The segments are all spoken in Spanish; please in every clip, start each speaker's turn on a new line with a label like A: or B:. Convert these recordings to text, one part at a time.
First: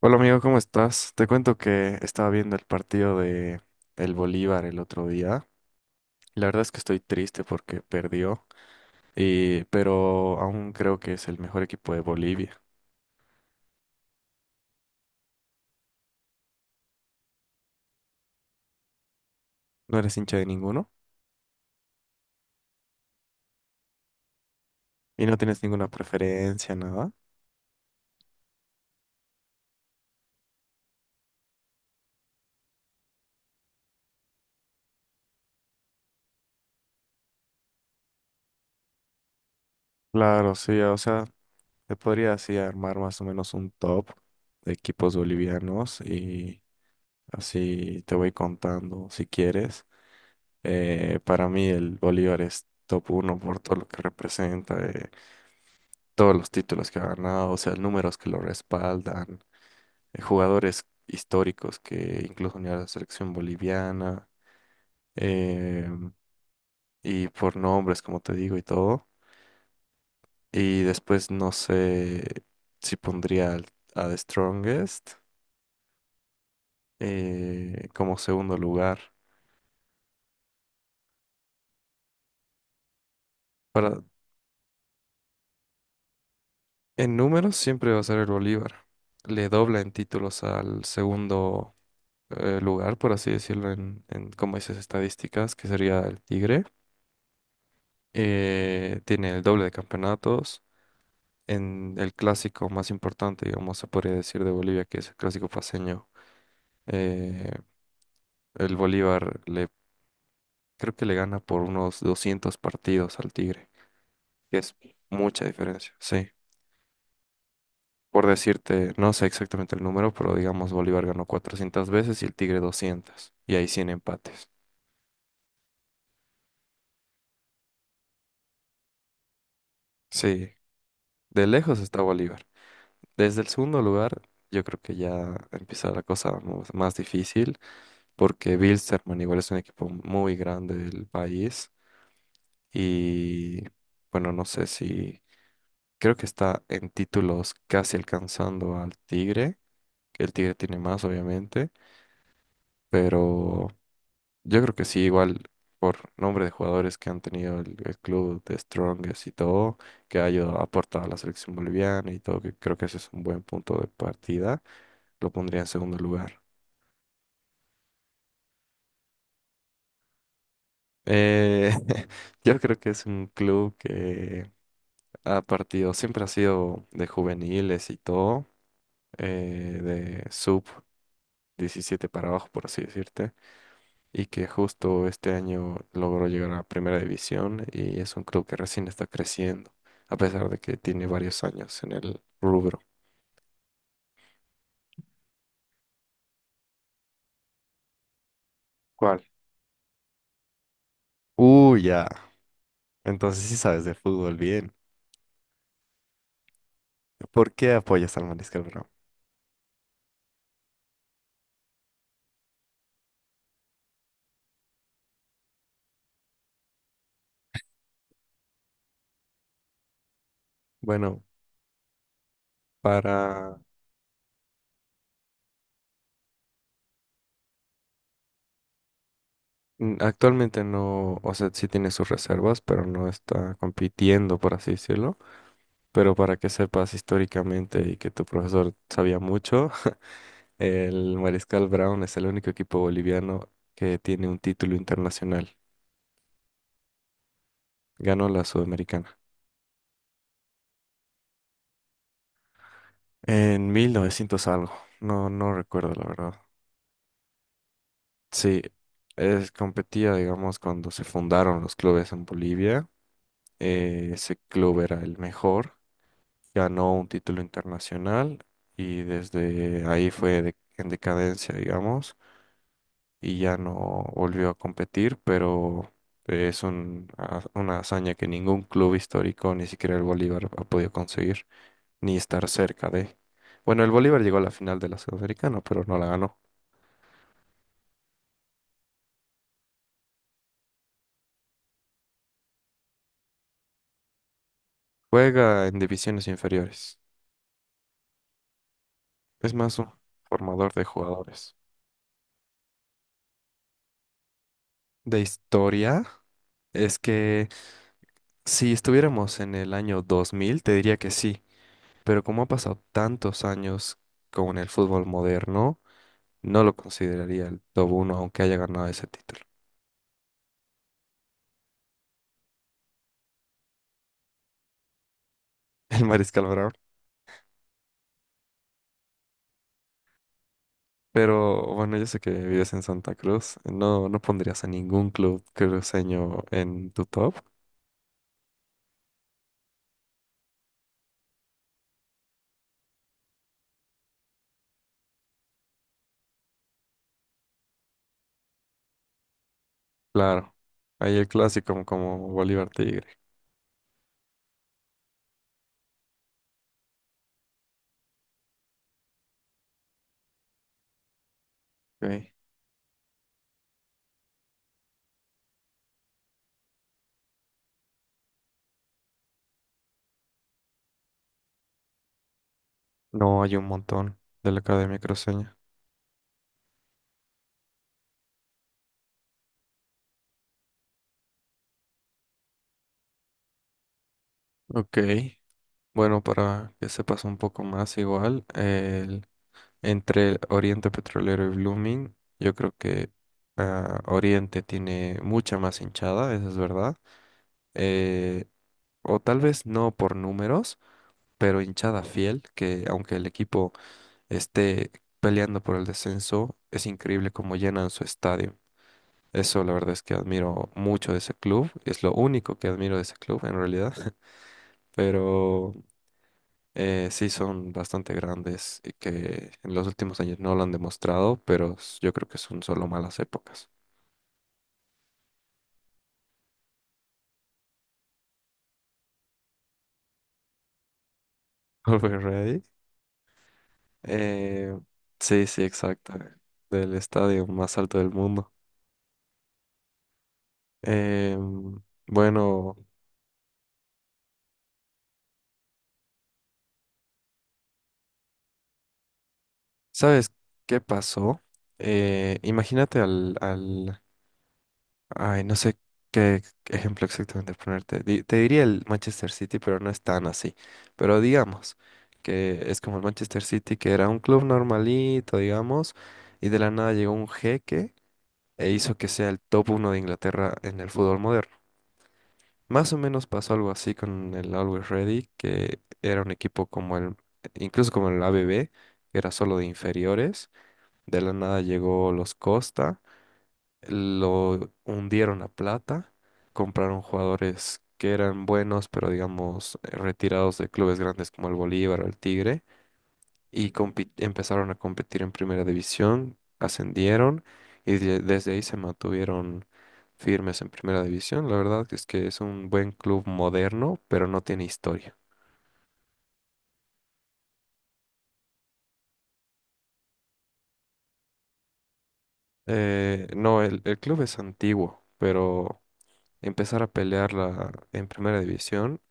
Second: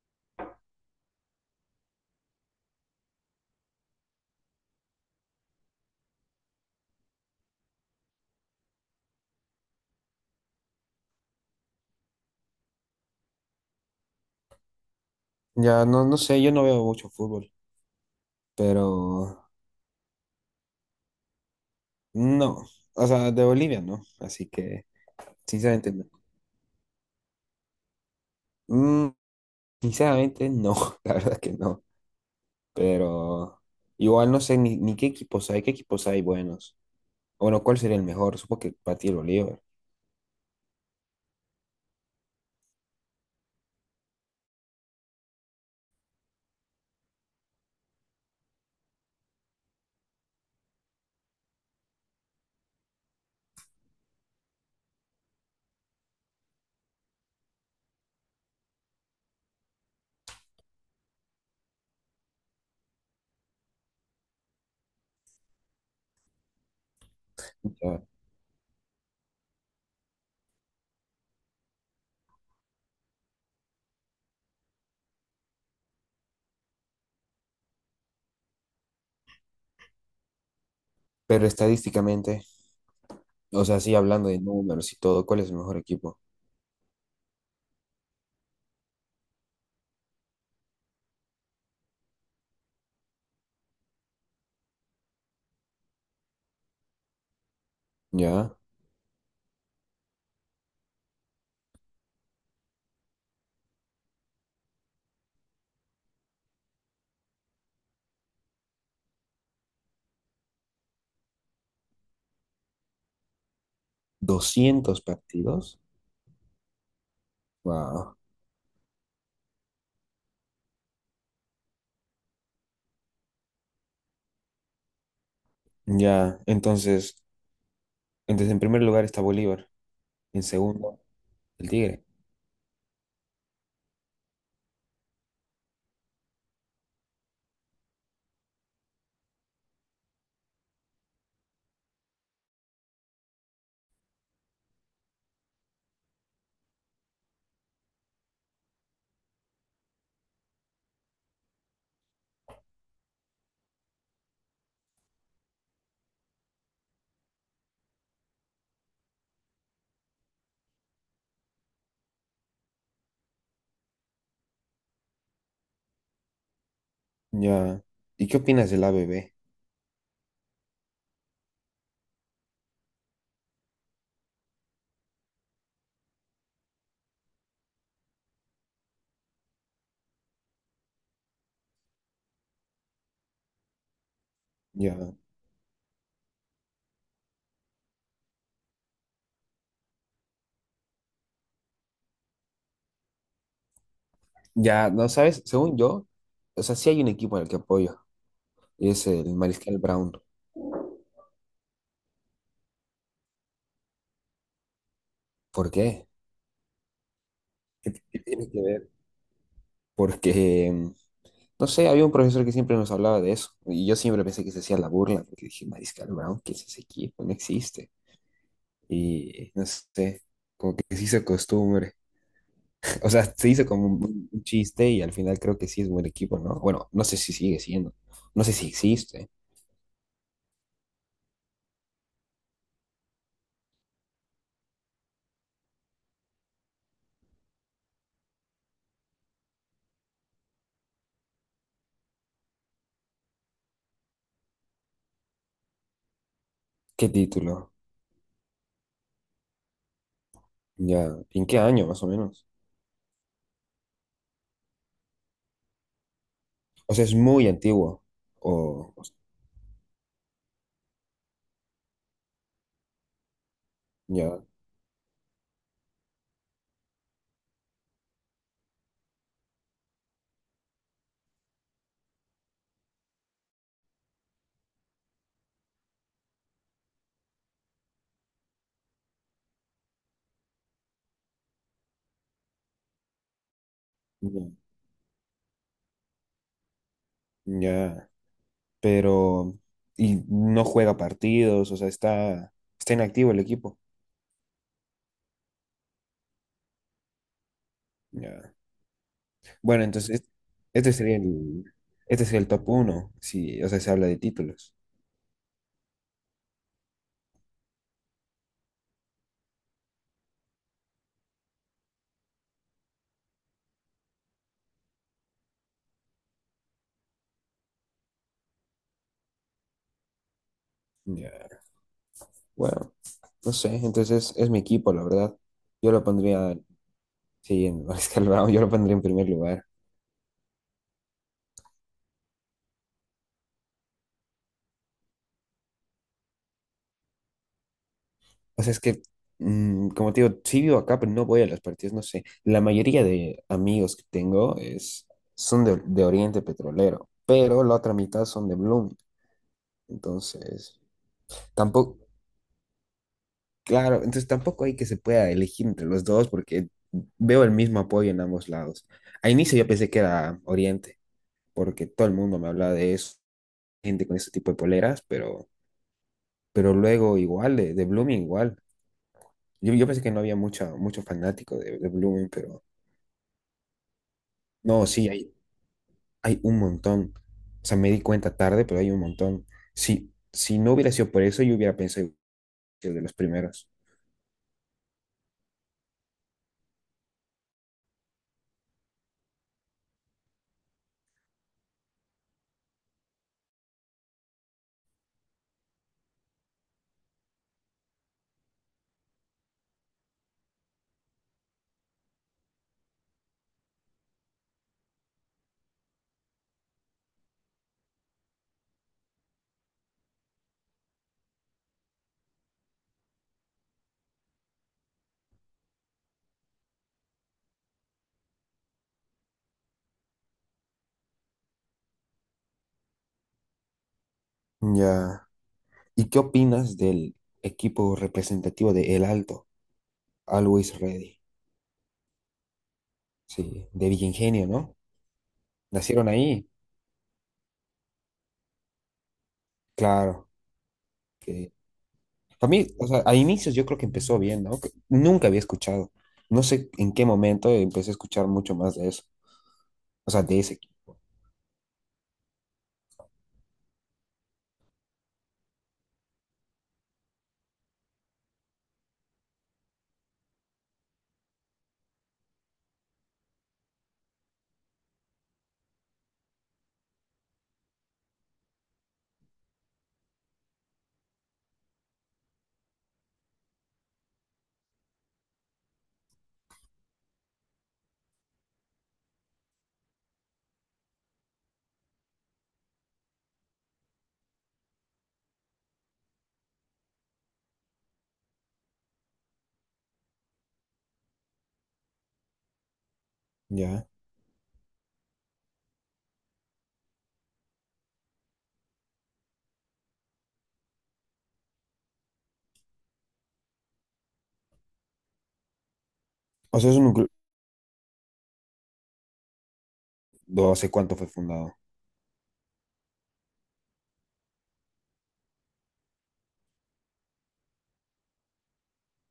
A: Hola amigo, ¿cómo estás? Te cuento que estaba viendo el partido de el Bolívar el otro día. La verdad es que estoy triste porque perdió, pero aún creo que es el mejor equipo de Bolivia.
B: Ya no sé, yo no veo mucho fútbol, pero
A: ¿No eres hincha de ninguno?
B: no, o sea, de Bolivia no, así que
A: ¿Y no tienes ninguna
B: sinceramente no.
A: preferencia, nada?
B: Mm, sinceramente no, la verdad que no, pero igual no sé ni qué equipos hay, qué equipos hay buenos. Bueno, ¿cuál sería el mejor? Supongo que para ti el Bolívar,
A: Claro, sí, o sea, te podría así armar más o menos un top de equipos bolivianos y así te voy contando si quieres. Para mí el Bolívar es top uno por todo lo que representa. Todos los títulos que ha ganado, o sea, números que lo respaldan, jugadores históricos que incluso unió a la selección boliviana, eh, y por nombres,
B: ya.
A: como te digo, y todo. Y después no sé si pondría a The Strongest como segundo lugar.
B: Pero estadísticamente, o sea, sí
A: Para,
B: hablando de números y todo, ¿cuál es el mejor equipo?
A: en números siempre va a ser el Bolívar. Le dobla en títulos al segundo lugar, por así decirlo, en como dices, estadísticas, que sería el Tigre.
B: Ya,
A: Tiene el doble de campeonatos. En el clásico más importante, digamos, se podría decir de Bolivia, que es el clásico paceño, eh, el Bolívar creo que le gana por unos 200 partidos al Tigre, que es
B: 200
A: mucha
B: partidos.
A: diferencia, sí.
B: Wow.
A: Por decirte, no sé exactamente el número, pero digamos, Bolívar ganó 400 veces y el Tigre 200, y hay 100 empates.
B: Ya, entonces, entonces en primer lugar está Bolívar, en
A: Sí,
B: segundo
A: de
B: el
A: lejos está
B: Tigre.
A: Bolívar. Desde el segundo lugar, yo creo que ya empieza la cosa más difícil. Porque Bilsterman igual es un equipo muy grande del país y bueno, no sé si creo que está en títulos casi alcanzando al Tigre, que el Tigre tiene más obviamente, pero yo creo que sí, igual por nombre de jugadores que han tenido el club de Strongest y todo, que ha ayudado, ha aportado a la selección boliviana y todo, que creo que ese es un buen punto de partida, lo pondría en segundo lugar.
B: Ya. ¿Y qué opinas del ABB?
A: Eh, yo creo que es un club que a partidos, siempre ha sido de juveniles y todo, eh, de sub 17 para abajo, por así decirte, y que justo
B: Ya.
A: este año logró llegar a primera división y es un club que recién está creciendo, a pesar de que tiene varios años en el rubro.
B: Ya, no sabes, según yo, o sea, sí hay un equipo al que apoyo, y es
A: ¿Cuál?
B: el Mariscal Brown.
A: Uy, ya. Entonces sí sabes de fútbol bien.
B: ¿Por qué?
A: ¿Por qué
B: ¿Qué,
A: apoyas
B: qué
A: al
B: tiene que
A: Mariscal Brown?
B: ver? Porque, no sé, había un profesor que siempre nos hablaba de eso, y yo siempre pensé que se hacía la burla, porque dije, Mariscal Brown, ¿qué es ese equipo? No existe. Y no sé, que se
A: Bueno,
B: hizo costumbre. O sea, se
A: para...
B: hizo como un chiste y al final creo que sí es buen equipo, ¿no? Bueno, no sé si sigue siendo, no sé si existe.
A: actualmente no, o sea, sí tiene sus reservas, pero no está compitiendo, por así decirlo. Pero para que sepas históricamente y que tu profesor sabía mucho, el Mariscal Brown es el único equipo boliviano que tiene un título internacional.
B: ¿Qué título?
A: Ganó la Sudamericana.
B: Ya, ¿y ¿en qué año más o menos?
A: En 1900 algo. No, no recuerdo la verdad.
B: O sea, es muy antiguo.
A: Sí,
B: O, o-
A: competía, digamos, cuando se fundaron los clubes en Bolivia. Ese
B: ya,
A: club era el mejor. Ganó un título internacional y desde ahí fue en decadencia, digamos y ya no volvió a competir, pero es una hazaña que ningún club histórico, ni siquiera el Bolívar, ha podido conseguir, ni estar cerca de. Bueno, el Bolívar llegó a
B: ya,
A: la final de la Sudamericana, pero no la ganó.
B: ya. Pero, y no juega partidos, o sea, está inactivo el equipo.
A: Juega en divisiones inferiores.
B: Ya.
A: Es más
B: Bueno,
A: un
B: entonces,
A: formador de
B: este sería
A: jugadores.
B: el, este sería el top 1, si, o sea, se habla de títulos.
A: De historia, es que si estuviéramos en el año 2000, te diría que sí, pero como ha pasado tantos años con el fútbol moderno, no lo consideraría el top uno aunque haya ganado ese título,
B: Ya. Bueno, no sé, entonces es mi equipo, la verdad. Yo
A: el
B: lo
A: Mariscal
B: pondría,
A: Brown.
B: sí, en Mariscal Brown, yo lo pondría en primer lugar.
A: Pero bueno, yo sé que vives en Santa Cruz. No, no pondrías a ningún club cruceño en tu top.
B: O sea, es que, como te digo, sí vivo acá, pero no voy a los partidos, no sé. La mayoría de amigos que tengo es, son de Oriente Petrolero, pero la otra mitad son de Blooming.
A: Claro,
B: Entonces,
A: hay el clásico
B: tampoco,
A: como Bolívar Tigre.
B: claro, entonces tampoco hay que se pueda elegir entre los dos porque veo el mismo apoyo en ambos lados. A inicio yo pensé que era Oriente, porque todo el
A: Ok.
B: mundo me hablaba de eso, gente con ese tipo de poleras, pero luego igual, de Blooming igual. Yo pensé que no había mucha, mucho fanático de Blooming, pero...
A: No hay un montón de la
B: No,
A: Academia
B: sí, hay,
A: Cruceña.
B: hay un montón. O sea, me di cuenta tarde, pero hay un montón. Si no hubiera sido por eso, yo hubiera pensado que de los primeros.
A: Ok, bueno, para que sepas un poco más igual, entre Oriente Petrolero y Blooming, yo creo que Oriente tiene mucha más hinchada, eso es verdad. eh, o tal vez no por números, pero hinchada fiel, que aunque el equipo esté peleando por el descenso, es increíble cómo llenan su estadio. Eso la verdad es que admiro mucho de ese club, es lo único que admiro de ese club en realidad, pero sí son bastante grandes y que en los últimos años no lo han demostrado, pero yo creo que son solo malas épocas.
B: Ya. ¿Y qué opinas del equipo representativo de El Alto? Always Ready.
A: Are we ready?
B: Sí, de Villa Ingenio,
A: Eh,
B: ¿no?
A: sí, sí,
B: Nacieron
A: exacto,
B: ahí.
A: del estadio más alto del mundo.
B: Claro. Que...
A: Em,
B: A mí,
A: bueno,
B: o sea, a inicios yo creo que empezó bien, ¿no? Que nunca había escuchado. No sé en qué momento empecé a escuchar mucho más de eso. O sea,
A: ¿sabes
B: de ese
A: qué
B: equipo.
A: pasó? Imagínate ay, no sé qué ejemplo exactamente ponerte. Te diría el Manchester City, pero no es tan así. Pero digamos que es como el Manchester City, que era un club normalito, digamos, y de la nada llegó un jeque e hizo que sea el top uno de Inglaterra en el fútbol moderno. Más o menos pasó algo así con el Always Ready, que era un equipo como incluso como el ABB, que era solo de inferiores. De la nada llegó los Costa, lo hundieron a plata, compraron jugadores que eran buenos, pero digamos retirados de clubes grandes como el Bolívar o el Tigre y
B: Ya.
A: empezaron a competir en primera división, ascendieron y desde ahí se mantuvieron firmes en primera división. La verdad que es un buen club moderno, pero no tiene historia.
B: O sea, es un grupo. No sé cuánto fue fundado.
A: No, el club es antiguo, pero empezar a pelearla en primera división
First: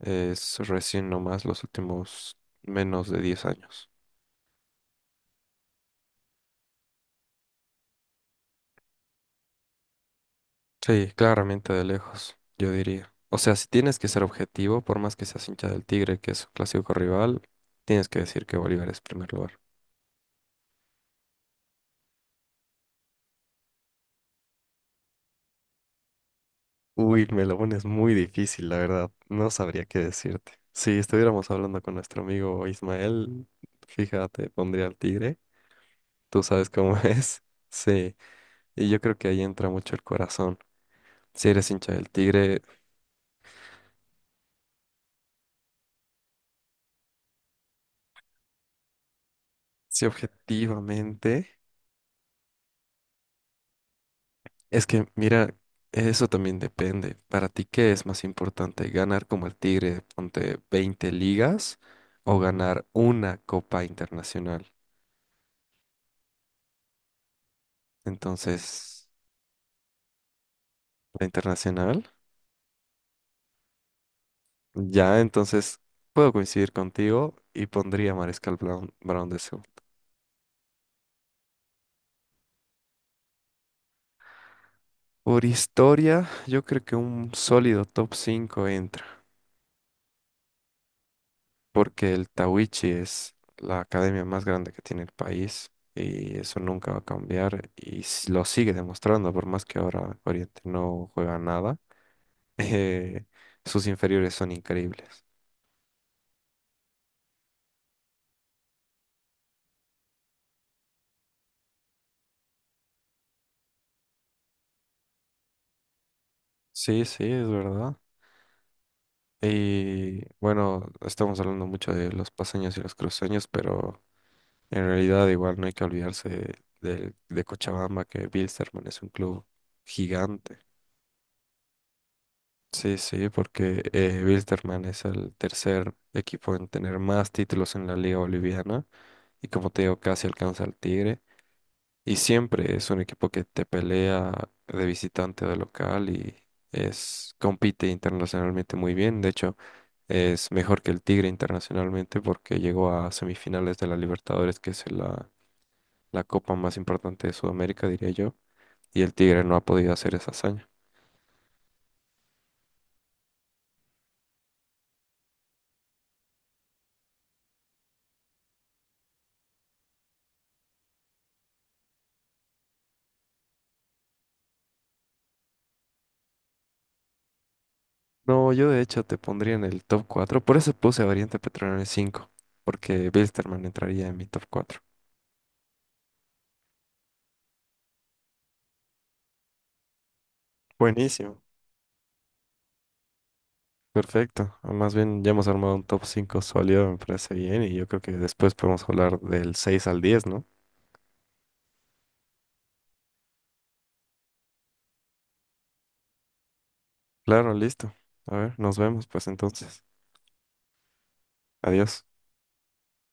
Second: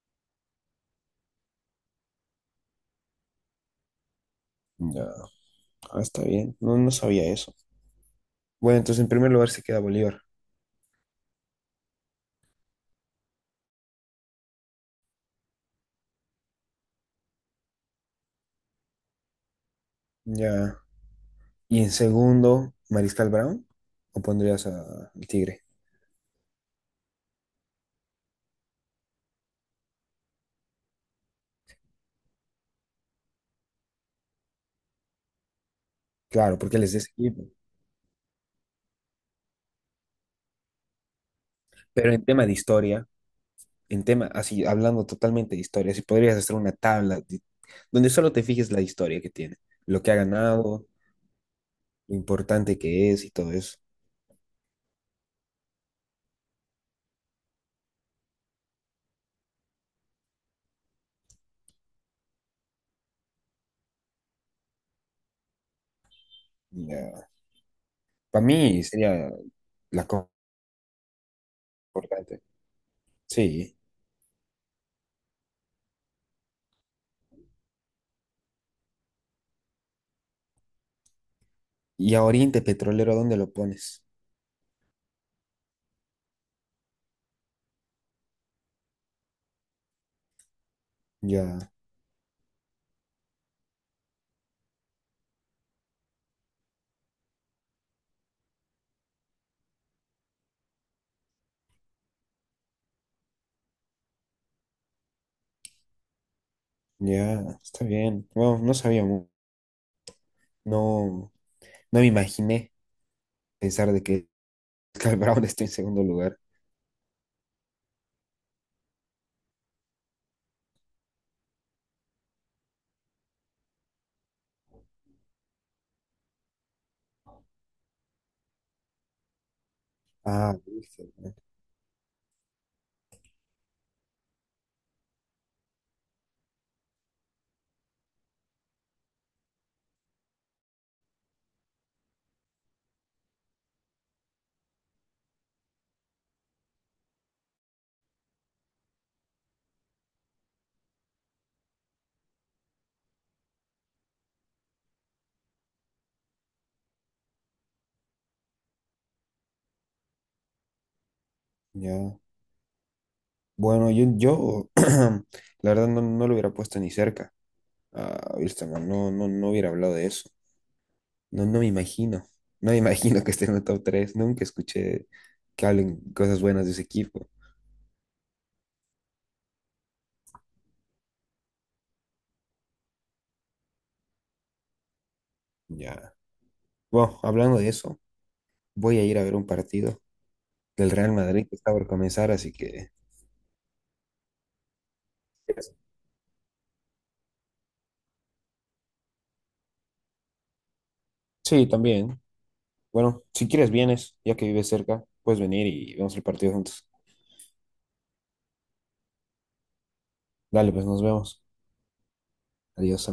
A: es recién nomás los últimos menos de 10 años.
B: Ya. Ah, está bien. No, no sabía eso. Bueno, entonces en primer lugar se queda Bolívar.
A: Sí, claramente de lejos, yo diría. O sea, si tienes que ser objetivo, por más que seas hincha del Tigre, que es su clásico rival, tienes que decir que Bolívar es primer lugar.
B: Ya. Y en segundo, Mariscal Brown. ¿O pondrías al Tigre?
A: Uy, me lo pones muy difícil, la verdad. No sabría qué decirte. Si estuviéramos hablando con nuestro amigo Ismael, fíjate, pondría al Tigre. Tú
B: Claro,
A: sabes
B: porque él es
A: cómo
B: de ese
A: es.
B: equipo.
A: Sí, y yo creo que ahí entra mucho el corazón. Si eres hincha del
B: Pero en tema de
A: Tigre,
B: historia, en tema, así, hablando totalmente de historia, si podrías hacer una tabla donde solo te fijes la historia que tiene, lo
A: si
B: que ha ganado,
A: objetivamente.
B: lo importante que es y todo eso.
A: Es que, mira, eso también depende. Para ti, ¿qué es más importante? ¿Ganar como el Tigre, ponte 20 ligas o ganar una copa internacional?
B: Para mí
A: Entonces,
B: sería la cosa
A: la internacional,
B: importante. Sí.
A: ya, entonces puedo coincidir contigo y pondría a Mariscal Brown, de segundo.
B: Y a Oriente Petrolero, ¿dónde lo pones?
A: Por historia, yo creo que un sólido top 5 entra.
B: Ya.
A: Porque el Tawichi es la academia más grande que tiene el país y eso nunca va a cambiar y lo sigue demostrando, por más que ahora Oriente no juega nada, eh, sus inferiores son increíbles.
B: Ya, está bien. Bueno, no sabía, no, no me imaginé pensar de que Cal Brown está en segundo lugar.
A: Sí, sí, es verdad. Y bueno, estamos hablando mucho de los paseños y los cruceños, pero en realidad igual no hay que olvidarse de Cochabamba, que Bilsterman es un club
B: Ah,
A: gigante.
B: viste,
A: Sí, sí, porque Wilstermann es el tercer equipo en tener más títulos en la Liga Boliviana y como te digo, casi alcanza al Tigre. Y siempre es un equipo que te pelea de visitante o de local y compite internacionalmente muy bien. De hecho, es mejor que el Tigre internacionalmente porque llegó a semifinales de la Libertadores, que es la copa más importante de Sudamérica, diría yo, y el Tigre no ha podido hacer esa hazaña.
B: ya. Bueno, yo la verdad no, no lo hubiera puesto ni cerca a Wilstermann, no hubiera hablado de eso. No, no me imagino, no me imagino que esté en el top 3. Nunca escuché que hablen cosas buenas de ese equipo.
A: No, yo de hecho te pondría en el top 4. Por eso puse a Oriente Petrolero en 5, porque Bilsterman entraría en mi top cuatro.
B: Ya. Bueno, hablando de eso, voy a ir a ver un partido del Real
A: Buenísimo.
B: Madrid que está por comenzar, así que...
A: Perfecto. Ah, más bien ya hemos armado un top 5 sólido, me parece bien, y yo creo que después podemos hablar del 6 al 10, ¿no?
B: Sí, también. Bueno, si quieres vienes, ya que vives cerca, puedes venir y vemos el partido juntos.
A: Claro, listo. A ver, nos vemos pues entonces.
B: Dale, pues nos vemos.
A: Adiós.
B: Adiós, amigo.